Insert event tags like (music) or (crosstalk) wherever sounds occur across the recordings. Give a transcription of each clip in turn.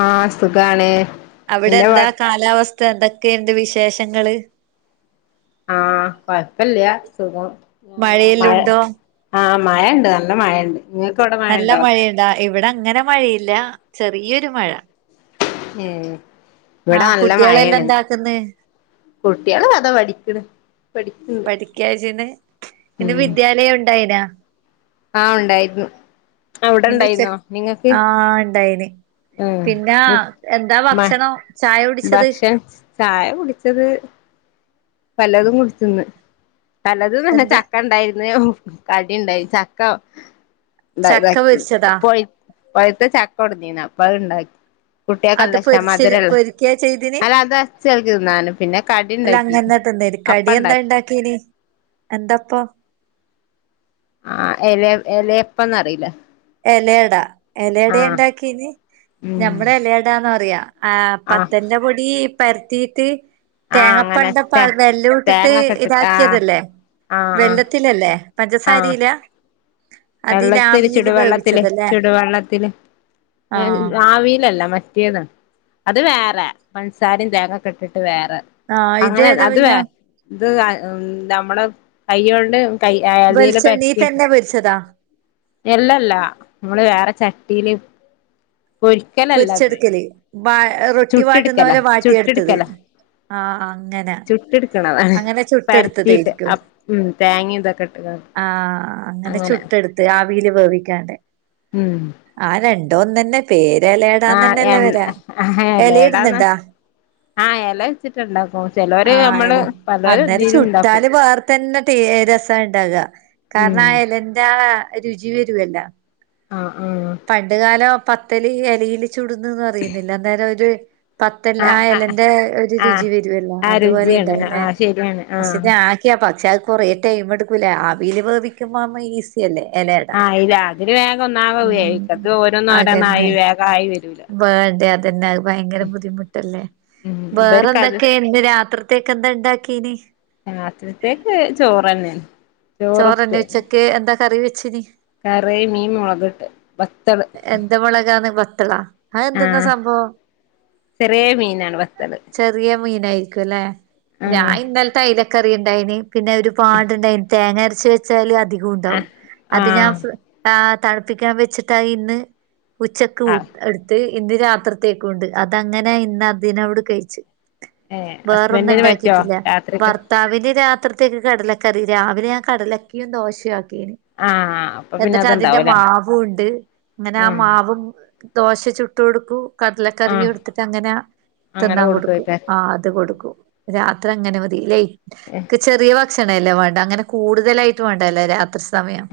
ആഹ് സുഖാണ് അവിടെ എന്താ എന്താപാട് കാലാവസ്ഥ എന്തൊക്കെയ്ണ്ട് വിശേഷങ്ങള് ആഹ് കൊഴപ്പല്ല സുഖം മഴയെല്ലു മഴ ഉണ്ടോ ആഹ് മയണ്ട് നല്ല മയണ്ട് നല്ല മഴയുണ്ടാ ഇവിടങ്ങനെ മഴയില്ല ചെറിയൊരു മഴ ഏ ആഹ് ഇവടല്ല കുട്ടികളെല്ലാം മയേണ് എന്താക്കുന്ന് കുട്ട്യാളതാ പഠിക്ണ് പഠിക്ക്യാ ചെയ്യ്ന്നെ? ഇന്ന് ഉം വിദ്യാലയം ഉണ്ടായിനാ? ആഹ് ഉണ്ടായിരുന്നു അവിടെ ഉണ്ടായിരുന്നോ ഇന്നുച്ചക്, നിങ്ങക്ക് ആഹ് ഇണ്ടായിനി. ഉം പിന്നാ, എന്താ ഭക്ഷണം? ചായ കുടിച്ചത് ഭക്ഷൺ, ചായ കുടിച്ചത് പലതും കുടിച്ച്ന്ന്. പലതുംന്നർഞ്ഞ എന്ത് ചക്കണ്ടായിര്ന്ന് കടിണ്ടായി. ചക്ക, ഉണ്ടാ ചക്ക ഇതാക്കി പൊരിച്ചതാ പൊയ് പഴ്ത്ത ചക്കൊട്ന്നീന്. അപ്പൊ അത്ണ്ടാക്ക് അത് കുട്ട്യാക്കല്ലഷ്ടാ പൊരിച്ച് മധുരള്ള. പൊരിക്കാ ചെയ്തിന് അത് അതച്ചേൽക് തിന്നാന്, പിന്നെ കടി ഇണ്ടാക്കി. അപ്പം കടിയെന്നാ ഇണ്ടാക്കി ഇണ്ടാക്കീന്? എന്തപ്പം? ആഹ് എലേ എലയപ്പംന്നറീല്ലെ? എലയട. എലയടയാ ഇണ്ടാക്കീനി? ഉം ഞമ്മള് എലയടാന്നറിയാ. ആഹ് പത്തൽന്റെ പൊടി പരത്തീറ്റ് ആഹ് അങ്ങനെ തേങ്ങപ്പണ്ടം പ ത വെല്ലൂ ഇട്ടിട്ട് തേങ്ങക്കെ ഇട്ടിട്ട് ആഹ് ഇതാക്കിയതല്ലേ? ആഹ് ആഹ് വെല്ലത്തിലല്ലേ? ആഹ് പഞ്ചസാരീല? അതിലാവീല് വെള്ളത്തില് ചെടുവള്ളത്തില്. ആഹ് ആവീലല്ല മറ്റേതാ. അത് വേറെ, പൻസാരിം തേങ്ങൊക്കെ ഇട്ടിട്ട് വേറെ. ആഹ് അങ്ങനെ ഇതേതാ അത് വേ പിന്നെ ഇത് നമ്മളെ കയ്യോണ്ട് കൈ അതീല് വെളിച്ചെണ്ണീ പരത്തീട്ട് തന്നെ പൊരിച്ചതാ? എല്ലല്ലാ. നമ്മള് വേറെ ചട്ടീല് പൊരിച്ചെടുക്കല്. വ റൊട്ടി വാട്ട്ന്ന ചുട്ടെടുക്കല പോലെ വാട്ടിയെട്ത്തത്. ചുട്ടെടുക്കല ആഹ് അങ്ങനെ. ചുട്ടെടുക്കണതാണ് അങ്ങനെ പരത്തിയിട്ട് ചുട്ടെട്ത്തതേരിക്കൂ. ഉം തേങ്ങ ഇതൊക്കെ ഇട്ട്കാണ്ട് ആഹ് അങ്ങനെ ചുട്ടെട്ത് ത്ത് ആവീല് വേവിക്കാണ്ടെ. മ്മ്. ആഹ് രണ്ടു ഒന്നെന്നെ. പേര് ആഹ് എലയടാന്നെന്നല്ലേ എണ്ണ വരാ. ആഹ് എലേടാന്ന് എലയിട്ന്ന്ണ്ടാ? ആഹ് എല വെച്ചിട്ട്ണ്ടാക്കും. ചെലോര് ആഹ് ഞമ്മള് എല അന്നേരം ചുട്ടാല് വേറ തന്നെ ടേ രസാണ്ടാകാ. കാരണം ഉം ആ എലന്റാ രുചി വരുവല്ലാ. ആഹ് ആഹ്. പണ്ട് കാലം പത്തല് എലീല് ചുട്ന്ന്ന്ന് പറീന്നില്ലെ അന്നേരം ഒര് പത്തൽന് ആ ആഹ് ആഹ് ആഹ് എലന്റെ ഒരു രുചി ആഹ് വരുവല്ലോ? ആഹ് അതുപോലെ രുചിയാണ് ഇതാവു അല്ലെ. ആഹ് ശരിയാണ് പക്ഷെ ആഹ് ഞാന് പക്ഷെ അത് കൊറേ ടൈം എടുക്കൂലെ? ആവീൽ വേവിക്കുമ്പാമ്പ ഈസിയല്ലേ എലയട? ഇതില് വേഗം ഒന്നാവാ വേവിക്കാ. ഉം ഇത് ഓരോന്നോരോന്നായി അതന്നെ വേഗായി വരു വേണ്ടേ അതന്നെ, അത് ഭയങ്കര ബുദ്ധിമുട്ടല്ലേ? ഉം വേറെ ഇബര്ക്കത് എന്തൊക്കേ? പിന്നെ രാത്രിത്തേക്ക് എന്താ ഇണ്ടാക്കീന്? രാത്രിത്തേക്ക് ചോറന്നെണ് ചോറന്നെയാ ചോറുപ്പേരി ഉച്ചക്ക്? എന്ത കറി വെച്ചിന്? കറി മീൻ മൊളകിട്ട്, വത്തള്. എന്ത് മൊളകാന്ന് വത്തളാ? അത് എന്ത്ന്നാ ആഹ് സംഭവം? ചെറിയ മീനാണ് വത്തള് ചെറിയ മീനായിരിക്കു അല്ലേ? ഞാൻ ആഹ് ഇന്നലത്തെ അയ്ല ക്കറി ഇണ്ടായിനി. പിന്നെ ഒരു പാട് ഇണ്ടായിന് തേങ്ങരച്ച് വെ ച്ചാല് അധികുണ്ടാവും. ആഹ് അത് ഞാൻ ആഹ് തണുപ്പിക്കാൻ വെച്ചിട്ടായിന്ന് ഉച്ചക്ക് ആഹ് എട്ത്ത്. ഇന്ന് രാത്രിത്തേക്കു ഉണ്ട്. അതങ്ങനെ ഇന്ന് അതിനോവിട് കഴിച്ച്. ഏഹ് വേറൊന്നു ഹസ്ബൻഡിന് പറ്റോ ഇണ്ടാക്കീട്ടില്ല. രാത്രിക്ക് വർ ത്താവിന് രാത്രിത്തേക്ക് കടലക്കറി. രാവിലെ ഞാൻ കടലക്കിയും ദോശയു ആക്കീന്. ആഹ് അപ്പൊ പിന്നെ എന്നിട്ട് അതിന്റെ അത്ണ്ടാവുംല്ലേ മാവു ഇണ്ട്. അങ്ങനെ ആ ആഹ് മാവും ദോശ ചുട്ട് കൊടുക്കൂ കടലക്കറിയു ആഹ് എട്ത്തിട്ടങ്ങന അങ്ങനെ തിന്നാൻ കൊടുക്കും. കൊടുക്കുവയ്ക്കാരം ആഹ് അത് കൊടുക്കും. രാത്രി അങ്ങനെ മതി. ഏഹ് ലേറ്റ്, ചെറിയ ഭക്ഷ ണല്ലേ വേണ്ടെ? അങ്ങനെ കൂടുതലായിട്ട് വേണ്ടാലോ രാത്രി സമയം.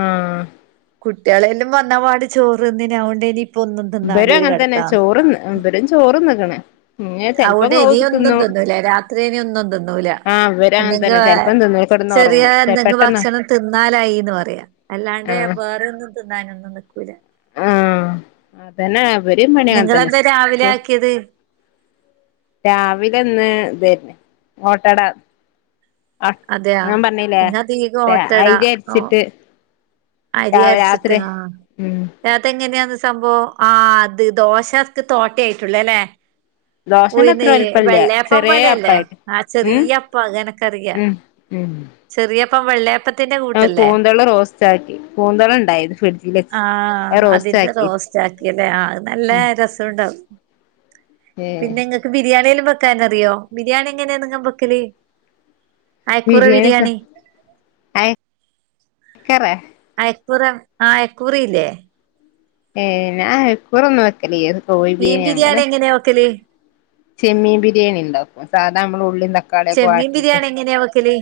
ആഹ്. കുട്ടികളെല്ലാം വന്നപാടെ ചോറ്തിന്നിനി അതോണ്ടേയ്നി ഇബരും അങ്ങൻതന്നെ ചോറ്ന്ന് ഇബരും ചോറ്ന്ന്ക്ക്ണ് അവ്ടെ ഇനിയൊന്നും തിന്നൂല രാത്രി ഇനി ഒന്നും തിന്നൂല ആഹ് ഇവരും അങ്ങനെ എന്തെങ്ക തന്നെ ചെലപ്പം തിന്നും കെടന്ന് ചെറിയ ഒറങ്ങും എന്തെങ്കും പെട്ടെന്ന് ഭക്ഷണം തിന്നാലായീന്ന് പറയാ അല്ലാണ്ടെ ആഹ് വേറെ ഒന്നും തിന്നാനൊന്നും നിക്കൂല അതന്നേ ഇവരിം പണി അതന്നെ നിങ്ങളെന്താ രാവിലെ ആഹ് ആക്കിയത് രാവിലെന്ന് തേര്ന്ന് ഓട്ടട ആഹ് അതെയാ ഞാൻ പറഞ്ഞീല്ലേ നിങ്ങ അധികം ഓട്ടടാ അയ്രി ഓ അര്ടിച്ചിട്ട് അരി അരച്ചിട്ട് ഉം ആഹ് അതെങ്ങനെയാന്ന് സംഭവം ആഹ് അത് ദോശക്ക് തോട്ടയായിട്ടുള്ള അല്ലേ ദോശന്റെ അത്ര ഉയ്ന്ന് വലിപ്പല്ല വെള്ളയപ്പം ചെറിയ പോലല്ലേ അപ്പായിട്ട് ആ ഉം ചെറിയപ്പം അതെനക്കറിയാ ഉം ഉം ചെറിയപ്പം വെള്ളയപ്പ ആഹ് കൂന്തള് റോസ്റ്റാക്കി കൂന്തള്ണ്ടായ്ന്ന് ഫ്രിഡ്ജില് ആഹ് അതിന്റെ അയ്റോസ്റ്റാക്കി റോസ്റ്റ് ആക്കിയല്ലേ ആ അത് നല്ല രസണ്ടാവും ഏഹ് ക്ക് ബിരിയാണിയെല്ലാം വെക്കാനറിയോ ബിരിയാണി എങ്ങനാന്ന് നിങ്ങാ ബെക്കല് ബിരിയാണി എത്താ അയ്ക്കുറെ അയക്കൂറ ആഹ് അയക്കൂറയില്ലേ ഏഹ് ഞാ അയക്കൂറൊന്നു വെക്കലില്ല കോഴിബിരിയാണി അങ്ങനെ എങ്ങനെയ വെക്കല് ചെമ്മീൻ ബിരിയാണിണ്ടാക്കും സാധാ നമ്മള് ഉള്ളീ തക്കാളിയൊക്കെ വഴട്ടീട്ട് എങ്ങനെ വെക്കല്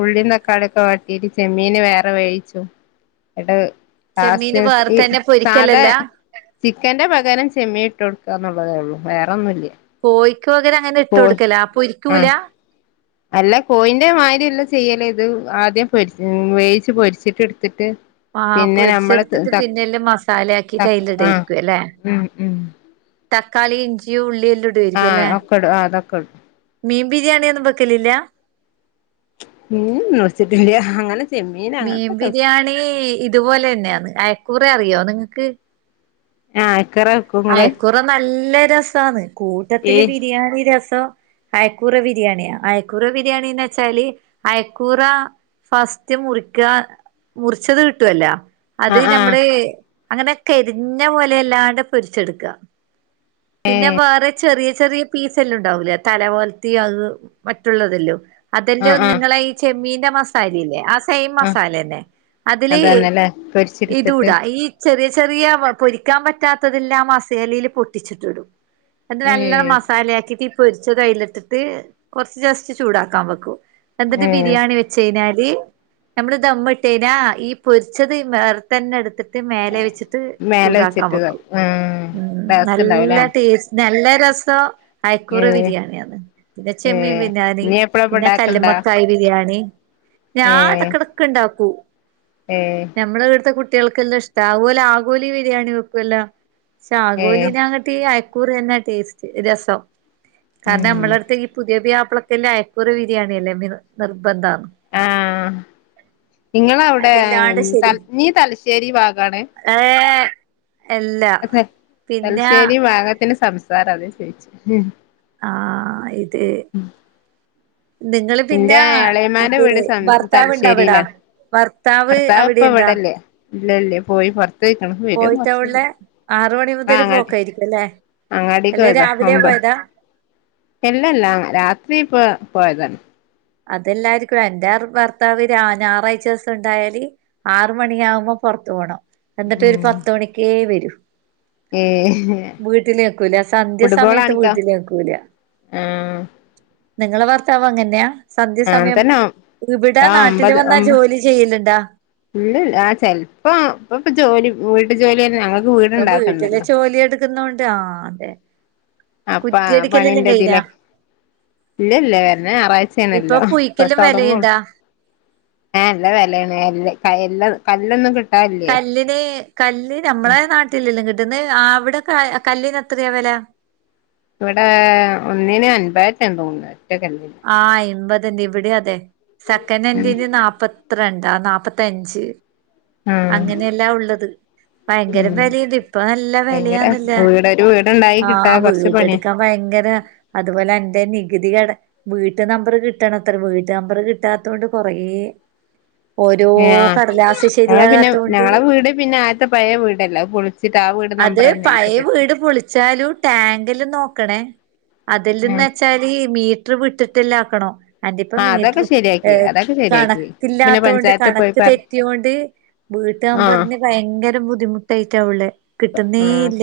ഉള്ളീം തക്കാളിയൊക്കെ വഴട്ടീട്ട് ചെമ്മീന് വേറെ വേയ്ച്ചും നട്ടത് ചെമ്മീന് (unintelligible) ഈ വേർത്തന്നെ സാധാ പൊരിക്കലല്ല ചിക്കന്റെ പകരം ചെമ്മി ഇട്ട് കൊടുക്കാന്നൊള്ളതേ ഒള്ളൂ വേറൊന്നുല്ല കോയ്ക്ക് പകരം അങ്ങനെ ഇട്ട് കോഴി കൊടുക്കലാ പൊരിക്കൂല്ല ആഹ് അല്ല കോയീന്റെ മാരി എല്ല ചെയ്യല് ഇത് ആദ്യം പൊരി വേവിച്ച് പൊരിച്ചിട്ട് എട്ത്തിട്ട് ആഹ് പൊരിച്ചെട്ത്തിട്ട് പിന്നെല്ലാം മസാലയാക്കീട്ട് ത ആഹ് അയിലിടാരിക്കുല്ലേ ഉം ഉം തക്കാളി ഇഞ്ചി ഉള്ളിയെല്ലാം ആഹ് ഇടുവാരിക്കുല്ലേ ഒക്കെ ഇടും അതൊക്കെ ഇടും മീൻ ബിരിയാണി ഒന്നും വെക്കലില്ല? മീൻ വെച്ചട്ടില്ല അങ്ങനെ. ചെമ്മീൻ മീൻ അങ്ങനത്തൊക്കെ വെക്കും ബിരിയാണി ഇതുപോലെ തന്നെയാന്ന് അയക്കൂറ അറിയോ നിങ്ങക്ക്. ആഹ് അയക്കൂറ അയക്കൂറ നല്ല രസാന്ന് ഈ കൂട്ടത്തില് ബിരിയാണി രസം. അയക്കൂറ ബിരിയാണിയാ അയക്കൂറ ബിരിയാണിന്ന് വെച്ചാല് അയക്കൂറ. ഫസ്റ്റ് മുറിക്ക മുറിച്ചത് കിട്ടുവല്ലോ അത് ആഹ് ആഹ് നമ്മള് അങ്ങനെ കരിഞ്ഞ പോലെല്ലാണ്ട് പൊരിച്ചെടുക്കുക. പിന്നെ വേറെ ചെറിയ ചെറിയ പീസല്ലാണ്ടാവൂലേ തല പോലത്തി അത്. മറ്റുള്ളതല്ലോ ആഹ് അതെല്ലാം ആഹ് നിങ്ങളെ ഈ ചെമ്മീന്റെ മസാലല്ലേ. സെയിം ആഹ് മസാല തന്നെ അതില് അതന്നെല്ലേ പൊരിച്ചെടുത്തിട്ട് ഇതൂടാ ഈ. ചെറിയ ചെറിയ പൊരിക്കാൻ പറ്റാത്തതെല്ലാം മസേലയില് പൊട്ടിച്ചിട്ടിടും എന്നിട്ട് നല്ല ഏഹ് മസാലയാക്കിട്ട് ഇ പൊരിച്ചതയിലിട്ടിട്ട് കൊറച്ച് ജസ്റ്റ് ചൂടാക്കാൻ വെക്കൂ. എന്തട്ട് ഏഹ് ബിരിയാണി വെ ച്ചയ്ഞ്ഞാല് നമ്മള് ദമ്മ്ട്ടയിഞ്ഞാ ഈ പൊരിച്ചത് വേറതന്നെ എടുത്തിട്ട്. ത് മേലെ വെച്ചിട്ട് ചൂടാക്കാൻ വെക്കും. ഉം ഉം നല്ല ടേസ്റ്റ് നല്ല രസം അയക്കൂറ ഏഹ് ബിരിയാണിയാണ്. പിന്നെ ചെമ്മീൻ ഏഹ് ബിരിയാണി നീ എപ്പഴാ ഇപ്പ പിന്നെ ഇണ്ടാക്കണ്ടാ കല്ല്മക്കായ് ബിരിയാണി. ഞാൻ ഏഹ് എടക്കടക്ക്ണ്ടാക്കൂ. ഏഹ്. നമ്മളവട്ത്തെ കുട്ട്യാൾക്കെല്ലഷ്ടാ അഹ്പോലെ ആഗോലി ബിരിയാണി വെക്കൊല്ല. ഏ ശാഗോലിനങ്ങട്ടീ അയക്കൂറ്യെന്നാ ടേസ്റ്റ് രസം. ഉം കാരണമ്മളട്ത്ത് ഈ പുതിയ ബ്യാപ്ലക്ക്ല്ലെ അയക്കൂറ ബിരിയാണിയല്ലേ മിർ നിർബന്ധന്ന്. ആഹ് നിങളവ്ടെ അതില്ലാണ്ട് ത നീ തലശ്ശേരി ഭാഗാണ്. ഏഹ് എല്ല. അതെ തൽശ്ശേരി ഭാഗത്തിന്റെ സംസാര അത പോയ്ച്ചെ ഉം. ആഹ് ഇതെ. ദിങ്ങള് എന്റെ പിന്നാ എളയമാന്റെ ഇത് വീട് സം ഭർത്താവ്ണ്ടവിടാ? തലശ്ശേരിയിലാണ് ഭർത്താവ് അവിടെയ്ണ്ടാ. ഇല്ല ല്ല്യ പോയി പൊർത്തൊയ്ക്ക്ണ് വരും കൊർച്ചൂടി ഉള്ളെ ആറ് മണി മുതല് ആങ്ങാ പോക്കായിരിക്കും അല്ലെ അല്ലെ അങ്ങാടിക്കോയതാ രാവിലെ ഒമ്പ പോയതാ എല്ലല്ലാ രാത്രീപ്പോ പോയതാണ്. അതെല്ലാര്ക്കു എന്റർ ഭർത്താവ് രാ ഞാറായ്ച വസം ണ്ടായല്. ആറ് മണിയാകുമ്പം പൊർത്ത് പോണം എന്നിട്ടൊര് ഉം പത്ത് മണിക്കേ വരൂ. ഏ വീട്ടിലേക്കുലെ സന്ധ്യ ഫുട്ബോൾ സമയത്ത് കാണിക്കാം വീട്ടിലേക്കൂല. ആ നിങ്ങള ഭർത്താവ് അങ്ങന്യാ. ആ സന്ധ്യസമയം തന്നെ ഇവിട ആ നാട്ടില് വന്നാ ജോലി ചെയ്യല്ണ്ടാ. ഇല്ലൽ ആഹ് ചെൽപ്പൊ പ്പപ്പ ജോലി വീട്ട് ജോല്യന്നെ ഞങ്ങൾ. പ്പ വീട്ട്ലെ ജോലി എടുക്ക്ന്നോണ്ട് ആഹ് അതെ. അപ്പ ആ കുറ്റ്യടിക്കലെല്ലം പണിന്റെ കയ്ഞ്ഞാ? ഇതിലൊക്കെ ഇല്ല ല്ല വര്ന നാറായ്ചേണെല്ല പ്പ കുയിക്കലും തൊട്ങ്ങൊ വെലയുണ്ടാ ഏ ല്ല വെലേണ് എല്ല് ക എല്ലം കല്ലൊന്നും കി കല്ല്ന് കല്ല് ഞമ്മളെ നാട്ടിലെല്ലും കിട്ടുന്ന് ആവിടെകെ കല്ലിനെത്രയാ വെല? വടേ ഒന്നിന് അൻപേറ്റെന്ന് തോന്നുന്ന ഒറ്റ കല്ലിന്. ആഹ് അയ്മ്പത്ണ്ട് ഇവിടി അതെ ഉം സക്കനെൻ്റിന് നാപ്പത്രണ്ടാ ന്നാപത്തഞ്ച്. ആഹ് അങ്ങനെല്ലാ ഉള്ളത്. ഭയങ്കര ഉം വെലിണ്ട് ഇപ്പ നല്ല ഭയങ്കര വെലയാന്നല്ല വീട് ഒരു വീടുണ്ടായി കിട്ടാ ആഹ് കൊറച്ച് പണിയാ വീടെടുക്കാ. ഭയങ്കര അതുപോലെന്റെ നികുതി കട. വീട്ട് നമ്പറ് കിട്ടണത്ര വീട്ട് നമ്പറ് കിട്ടാത്തോണ്ട് കൊറേ. ഉ ഓരോ കട്ലാസ് ശ്. ആ പിന്നെ ഞങ്ങള വീട് പിന്നെ ആത്തെ പയെ വീടല്ല അഹ് പൊൾച്ചിട്ട് ആ വീട് നമ്പറെന്നെ എനിക്ക്കി ഇട് പൊളിച്ചലും ടാങ്കില് നോക്കണേ അതില് ഉം ന്നെച്ച. ഈ മീട്ട്ർ വിട്ടിട്ടെല്ലാക്കണൊ അല്ലിപ്പൊ ആ മീട്ട്ർ അതൊക്കെ എ ശരിയാക്കി അതൊക്കെ ശരിയാക്കി പിന്നെ കണക്കില്ലാത്തോണ്ട് പഞ്ചായത്ത് പോയി കണക്ക് പറ തെറ്റ്യൊണ്ട്. ബീട്ട് ആ നമ്പർന് ഭയങ്കര ബുദ്ധിമുട്ടെയ്റ്റ ഉളെ കിട്ടുന്നേ ആ ഇല്ല.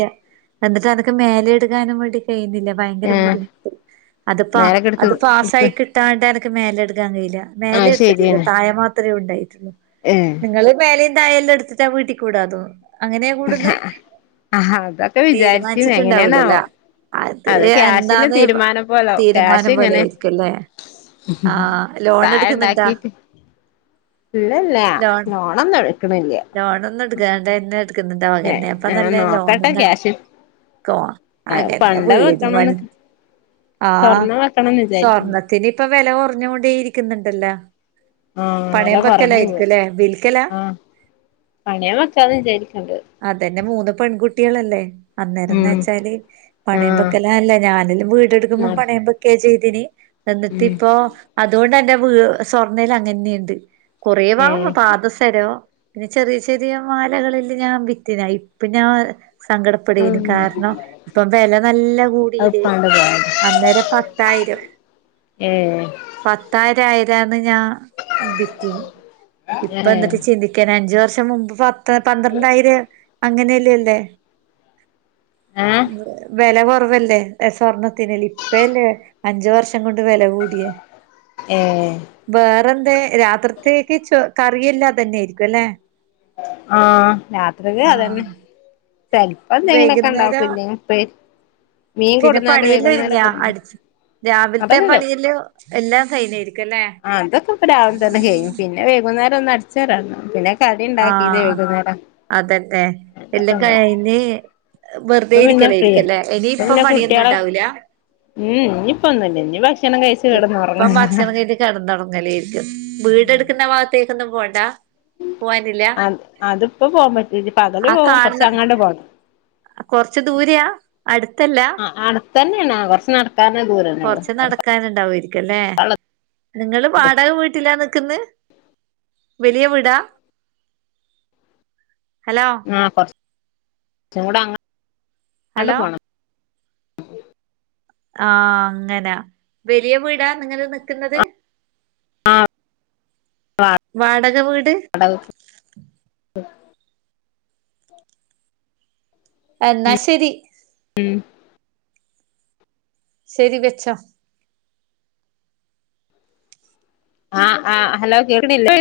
ല എന്നിട്ടനക്ക് മേലെ എടുക്കാനും വേണ്ടി കെയുന്നില്ല. ഭയങ്കര ഏ ബുദ്ധിമുട്ട് അത്പ്പ മേലൊക്കെ എടുത്ത് അത് എടുക്ക് പാസായി കി ട്ടാണ്ടെനക്ക് മേലെ ഇട്ക്കാ കയില്ല ആ മേലെ ഇട്ത്തിട്ടില്ല തായ മാത്രേ ഉണ്ടായിട്ടുള്ളൂ. ഏഹ്. നിങ്ങള് മേലേം തായെല്ലാ എടുത്തിട്ടാ വീട്ടിക്കൂടാതൊ അങ്ങനെയാ കൂട്ന്നഹ്. അഹാ അതൊക്കെ വിചാരിചിന്നെങ്ങനെണാവോ. അത് ക്യാഷിന് തീരുമാനം പോലാവു തീരുമാനം പോലെ ക്യാഷ്ങ്ങനെ. ആയിരിക്കുംല്ലേ ആഹ് ലോൺ എടുക്കുന്നുണ്ടാ തായണ്ടാക്കിട്ട് ഇല്ലല്ല നോ അന്നെഴ്ക്ക്ണില്ല്യ. ലോണൊന്നുട്കാണ്ടെന്നെ ഇട്ക്ന്ന് ണ്ട് ൻ്റ വകെന്നെ അപ്പ ആ നല്ല നോക്കട്ടെ ലോണന്നെ. ക്യാഷ് കോണ അകെന്നെ പണ്ടം വീട് വെക്കണംന്ന് വണി ആഹ് സ്വർണം വെക്കണംന്ന് വിചാരിക്കുന്നു സ്വർണ്ണ ത്തിന്പ്പ വെല കൊർ ഞ്ഞോണ്ടേയിരിക്ക്ന്ന്ണ്ടല്ല. ആ വില പണയം കുറഞ്ഞു പക്കലയ്രിക്കുലേ വിൽക്കല. പണിയ വക്കാന്ന് വിചാരിക്ണ്ട്. അതന്നെ മൂന്ന് പെൺകുട്ടിയളെല്ലേ? ഉം അന്നേരന്നെച്ചാല് പണയം ബെക്കലാ അല്ല ഞാനെല്ലും വീടെടുക്കുമ്പം ആ പണയബെ ക്കേ ചെയ്തിനി ഉം എന്ന്ട്ടിപ്പോ അതുകൊണ്ട്ന്റെ വീ സ്വർണ്ണല്ല അങ്ങനെന്നിണ്ട്.. ഏ കൊറേവാവ്. പാദസരോ പിന്നെ ചെറിയ ചെറിയ മാലകളെല്ലെ ഞാൻ വിറ്റ്ന് അയിപ്പ ഞാൻ സങ്കടപ്പെടേന് ഉം കാരണം ഇപ്പം വെല നല്ല അത് കൂടീലെ? ഉപ്പാന്റെ പോയത് അന്നേര പത്തായിരം ഏഹേ പത്തായിരം ആയിരന്ന് ഞാൻ ബിറ്റിന്ന് ഏ ഇപ്പ എന്നട്ട്. ചിന്തിക്ക കെ അഞ്ച് വർഷം മുമ്പ് പത്ത് പന്ത്രണ്ടായിരം അങ്ങനെയല്ലേല്ലേ ഏഹേ? വെല കൊറവല്ലേ സ്വർണത്തിനില്ലി ഇപ്പയല്ലേ അഞ്ച് വർഷ കൊണ്ട് വെല കൂടിയേ ഏ ബേറെന്തേ രാത്രിത്തേക്ക് ചോ കറിയല്ലാ അതന്നെയിരിക്കുലേ? ആഹാ രാത്രികക്ക് അതന്നെ ആഹ് ചെൽപ്പന്തെങ്കിലൊക്കെണ്ടാകും വൈകുന്നേരം ഇല്ലെങ്കി (unintelligible) പിന്നെ കൊടുന്നാല് വൈകുന്നേരം പണിയെല്ലൊര്ങ്ങ്യയൊ? കൊടുന്ന അടിച് രാവിൽത്തെ അതൊക്കെ കഴി പണിയിലു എല്ലാം കൈയെഞെര്ക്കല്ലേ? ആ അതൊക്കെ ഇപ്പ രാവിലെ തന്നെ കഴിയും പിന്നെ വൈകുന്നേരൊന്ന് അടിചരാന്ണ്ട് പിന്നെ കടിണ്ടാക്കിന്ന് ആഹ് വൈകുന്നേരം.. അതന്നെ അതൊക്കെ എല്ലം ഉണ്ടാവും കഴ്ഞ്ഞ് വെറ്തേ ഇപ്പൊ പിന്നെ ഫ്രീയാ യിരിക്കലോയിരിക്കുല്ലേ. എനിയിപ്പം പണിയൊന്നുണ്ടാവൂല? മ്മ്ഹ് ഇഞ്ഞിപ്പൊന്നുല്ല ഇഞ്ഞി ഭക്ഷണം കയിച് കെടന്നൊറങ്ങ കെടന്നോറങ്ങലേര്ക്കും വീട് ട്ക്കുന്ന ഭാത്തേകൊന്നും പോണ്ട? പോവാനില്ല മ്മ്ഹ് അ അത്പ്പോ പോവാം പറ്റൂല പകല് ആ പോവും കാണുന്ന കൊറച്ചങ്ങാട്ട് പോണം കൊറച്ച് ദൂരെയാ അടുത്തല്ല ആഹ് അട്ത്തന്നേണ് ആ കൊർച് നടക്കാനെ ദൂരന്നൊള്ളൂ ത്താനുണ്ടാവുയിരിക്കല്ലേ? നിങ്ങള് വാടക വീട്ടിലാ നിക്ക്ന്നെ? വെലിയ വിടാ? ഹലോ? ആ കൊറച്ച്കൂടങ്ങണ്ട് ഹലോ പോണം ആഹ അങ്ങനാ വെലിയ വീടാ നിങ്ങള് നിക്ക്ന്നത്? വാടക വീട്? എന്നാശെരി ഉം ശെരി വെച്ചൊ ആഹ് ആ് ഹലോ കേക്കണില്ലേ?